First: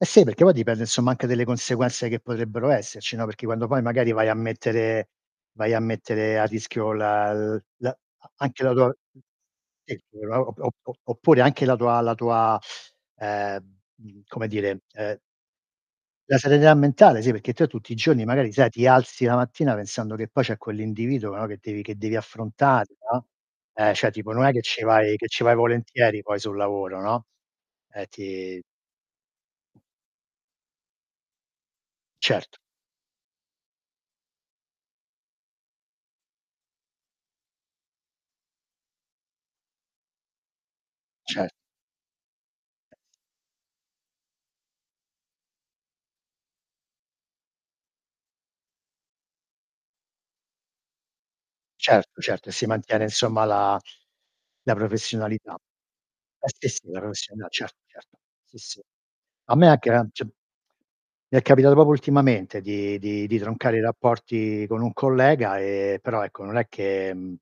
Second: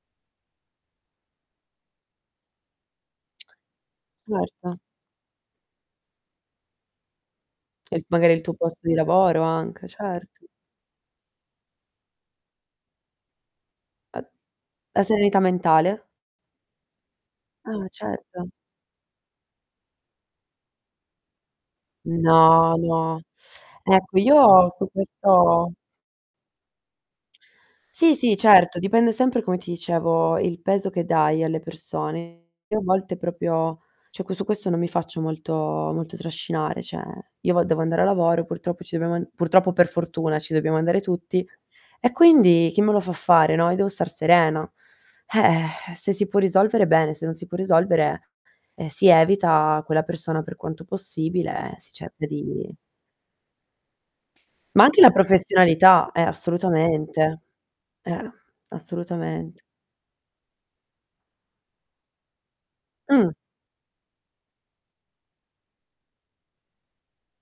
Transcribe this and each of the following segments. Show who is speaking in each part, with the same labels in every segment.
Speaker 1: Eh sì, perché poi dipende, insomma, anche delle conseguenze che potrebbero esserci, no, perché quando poi magari vai a
Speaker 2: Certo.
Speaker 1: mettere vai a mettere a rischio la l la
Speaker 2: E
Speaker 1: a
Speaker 2: magari il tuo
Speaker 1: anche la
Speaker 2: posto
Speaker 1: tua
Speaker 2: di
Speaker 1: sì
Speaker 2: lavoro anche,
Speaker 1: [unintelligible] o
Speaker 2: certo.
Speaker 1: op o o oppure anche la tua la tua, ehm,
Speaker 2: A
Speaker 1: mhmm, come dire,
Speaker 2: la
Speaker 1: uhm
Speaker 2: serenità mentale?
Speaker 1: la serenità mentale, sì, perché te
Speaker 2: Ah,
Speaker 1: tutti i giorni magari,
Speaker 2: certo.
Speaker 1: sai, ti alzi la mattina pensando che poi c'è quell'individuo, no, che devi che devi
Speaker 2: No,
Speaker 1: affrontare,
Speaker 2: no.
Speaker 1: no. Eh, cioè
Speaker 2: Ecco,
Speaker 1: tipo non è che
Speaker 2: io
Speaker 1: ce'
Speaker 2: su
Speaker 1: vai che ce' vai
Speaker 2: questo
Speaker 1: volentieri poi sul lavoro, no, ehm,
Speaker 2: Sì, sì,
Speaker 1: ti
Speaker 2: certo, dipende sempre, come ti dicevo, il peso che dai alle persone.
Speaker 1: Certo.
Speaker 2: Io a volte proprio cioè que su questo non mi faccio molto molto trascinare. Cioè, io vo devo andare a lavoro, purtroppo ci dobbiamo an purtroppo o per fortuna, ci dobbiamo andare tutti,
Speaker 1: Cer
Speaker 2: e quindi chi me lo fa fare, no, io devo star serena. Eh, se si può risolvere bene, se non si può risolvere, ehm, si evita quella persona per quanto possibile, si
Speaker 1: Certo,
Speaker 2: cerca
Speaker 1: certo. E si
Speaker 2: di
Speaker 1: mantiene insomma la la
Speaker 2: Ma anche la
Speaker 1: professionalità.
Speaker 2: professionalità, eh,
Speaker 1: Eh sì, sì, la
Speaker 2: assolutamente.
Speaker 1: professiona cer certo.
Speaker 2: Eh.
Speaker 1: Sì, sì. A
Speaker 2: Assolutament
Speaker 1: me anche la cioè mi è capitato proprio ultimamente di di
Speaker 2: Mh.
Speaker 1: di troncare i rapporti con un collega, ehm, però ecco, non è che mhmm,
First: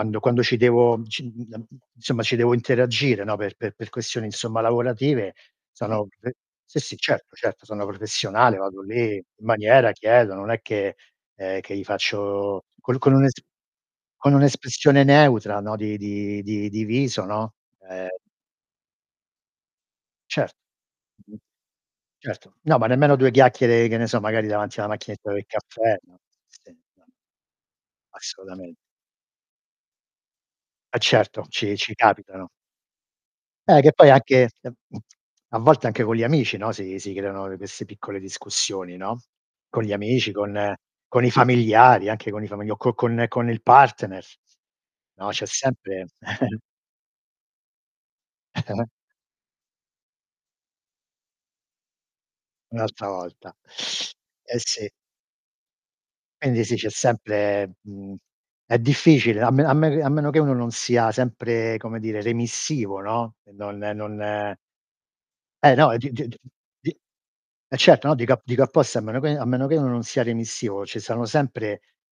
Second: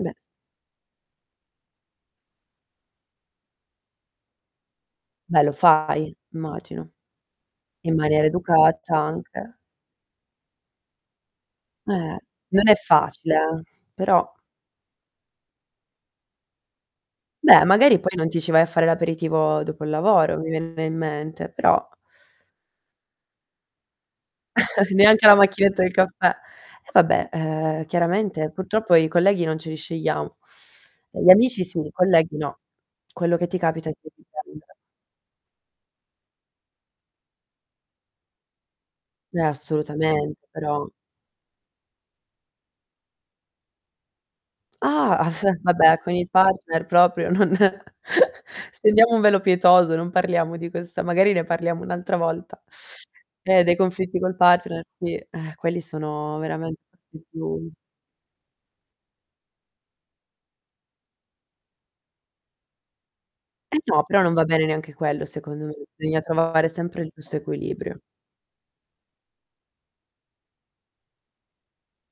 Speaker 2: Beh.
Speaker 1: quando ci devo, ci [unintelligible] insomma ci devo interagire no, per per per questioni, insomma, lavorative,
Speaker 2: Beh lo
Speaker 1: sono
Speaker 2: fai,
Speaker 1: ve sì,
Speaker 2: immagino,
Speaker 1: sì, certo, certo, sono
Speaker 2: in maniera
Speaker 1: professionale, vado
Speaker 2: educata
Speaker 1: lì in
Speaker 2: anche.
Speaker 1: maniera chiedo, non è che ehm, che gli
Speaker 2: Eh,
Speaker 1: faccio
Speaker 2: non è
Speaker 1: con con un'es
Speaker 2: facile, eh, però
Speaker 1: con un'espressione neutra no, di di di di viso, no,
Speaker 2: Beh, magari
Speaker 1: ehm
Speaker 2: poi non ti ci vai a fare l'aperitivo dopo il lavoro, mi
Speaker 1: Cer
Speaker 2: viene in
Speaker 1: mh-mh.
Speaker 2: mente, però
Speaker 1: Certo. No, ma nemmeno 2 chiacchiere, che ne so, magari davanti alla
Speaker 2: Neanche
Speaker 1: macchinetta
Speaker 2: alla
Speaker 1: del
Speaker 2: macchinetta del
Speaker 1: caffè, no
Speaker 2: caffè.
Speaker 1: sì
Speaker 2: E
Speaker 1: [unintelligible]
Speaker 2: vabbè, ehm, chiaramente
Speaker 1: Assolutamen
Speaker 2: purtroppo i colleghi non ce li scegliamo,
Speaker 1: Eh
Speaker 2: uhm, gli
Speaker 1: certo,
Speaker 2: amici
Speaker 1: ci
Speaker 2: sì, i
Speaker 1: ci
Speaker 2: colleghi
Speaker 1: capitano.
Speaker 2: no. Quello che ti
Speaker 1: Eh,
Speaker 2: capita
Speaker 1: che
Speaker 2: ti
Speaker 1: poi
Speaker 2: devi
Speaker 1: anche ehm,
Speaker 2: prendere.
Speaker 1: mhmm, a volte anche con gli amici, no, si si creano, uhm, queste piccole discussioni, no,
Speaker 2: Eh,
Speaker 1: con gli amici,
Speaker 2: assolutamente,
Speaker 1: con
Speaker 2: però
Speaker 1: con i familiari, anche con i familia o co con con il partner,
Speaker 2: Ah,
Speaker 1: no,
Speaker 2: ah f
Speaker 1: c'è
Speaker 2: vabbè,
Speaker 1: sempre
Speaker 2: con il partner proprio non stendiamo un velo pietoso, non parliamo di questa magari ne parliamo un'altra volta.
Speaker 1: Un'altra volta.
Speaker 2: Eh, dei conflitti col
Speaker 1: Eh
Speaker 2: partner,
Speaker 1: sì.
Speaker 2: sì, eh quelli sono
Speaker 1: Quindi sì,
Speaker 2: veramente
Speaker 1: c'è
Speaker 2: i più
Speaker 1: sempre mhmm, è difficile, a men a me che a meno che uno non sia sempre, come dire, remissivo, no, e non
Speaker 2: Eh no, però non va
Speaker 1: non
Speaker 2: bene neanche quello, secondo me,
Speaker 1: Eh no, e di
Speaker 2: bisogna
Speaker 1: di d
Speaker 2: trovare
Speaker 1: di
Speaker 2: sempre il giusto
Speaker 1: eh
Speaker 2: equilibrio.
Speaker 1: certo, no, dico a dico apposta, a meno che a meno che non sia remissivo ce' stanno,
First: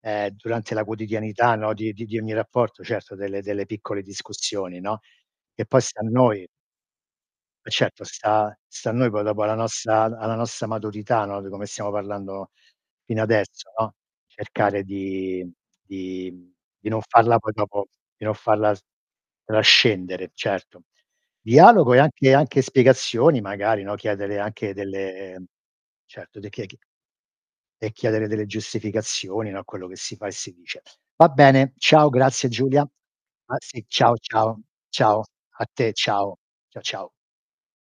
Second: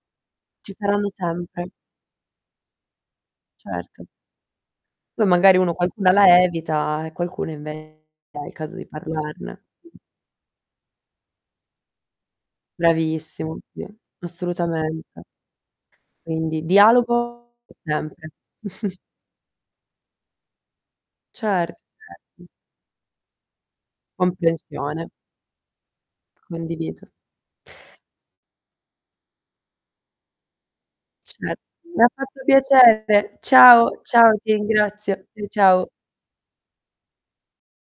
Speaker 1: ehm, durante
Speaker 2: Ci
Speaker 1: la
Speaker 2: saranno
Speaker 1: quotidianità,
Speaker 2: sempre.
Speaker 1: no, di di di ogni rapporto, certo, delle delle piccole
Speaker 2: Certo.
Speaker 1: discussioni, no,
Speaker 2: Poi magari
Speaker 1: e
Speaker 2: uno
Speaker 1: poi sta a
Speaker 2: qualcuna la
Speaker 1: noi
Speaker 2: evita, e qualcuno
Speaker 1: Eh,
Speaker 2: invece
Speaker 1: certo,
Speaker 2: dai è il
Speaker 1: sta
Speaker 2: caso di
Speaker 1: sta a noi poi dopo, alla
Speaker 2: parlarne.
Speaker 1: nostra a alla nostra maturità, no, di come stiamo parlando fino
Speaker 2: Bravissimo,
Speaker 1: adesso,
Speaker 2: sì,
Speaker 1: no, cercare
Speaker 2: assolutamente.
Speaker 1: di di mhmm,
Speaker 2: Quindi:
Speaker 1: di non farla
Speaker 2: dialogo
Speaker 1: poi dopo di
Speaker 2: sempre.
Speaker 1: non farla s trascendere, certo.
Speaker 2: Certo,
Speaker 1: Dialogo e anche
Speaker 2: certo.
Speaker 1: anche spiegazioni magari, no, chiedere anche
Speaker 2: Comprensione.
Speaker 1: delle certo, de che chi
Speaker 2: Condivido.
Speaker 1: e chiedere delle giustificazioni, no, a quello che si fa e si dice. Va
Speaker 2: Ce
Speaker 1: bene,
Speaker 2: mi ha
Speaker 1: ciao,
Speaker 2: fatto
Speaker 1: grazie Giulia.
Speaker 2: piacere.
Speaker 1: Ah sì,
Speaker 2: Ciao,
Speaker 1: ciao,
Speaker 2: ciao, ti
Speaker 1: ciao, ciao.
Speaker 2: ringrazio. Ciao,
Speaker 1: A
Speaker 2: ciao.
Speaker 1: te, ciao. Ciao, ciao.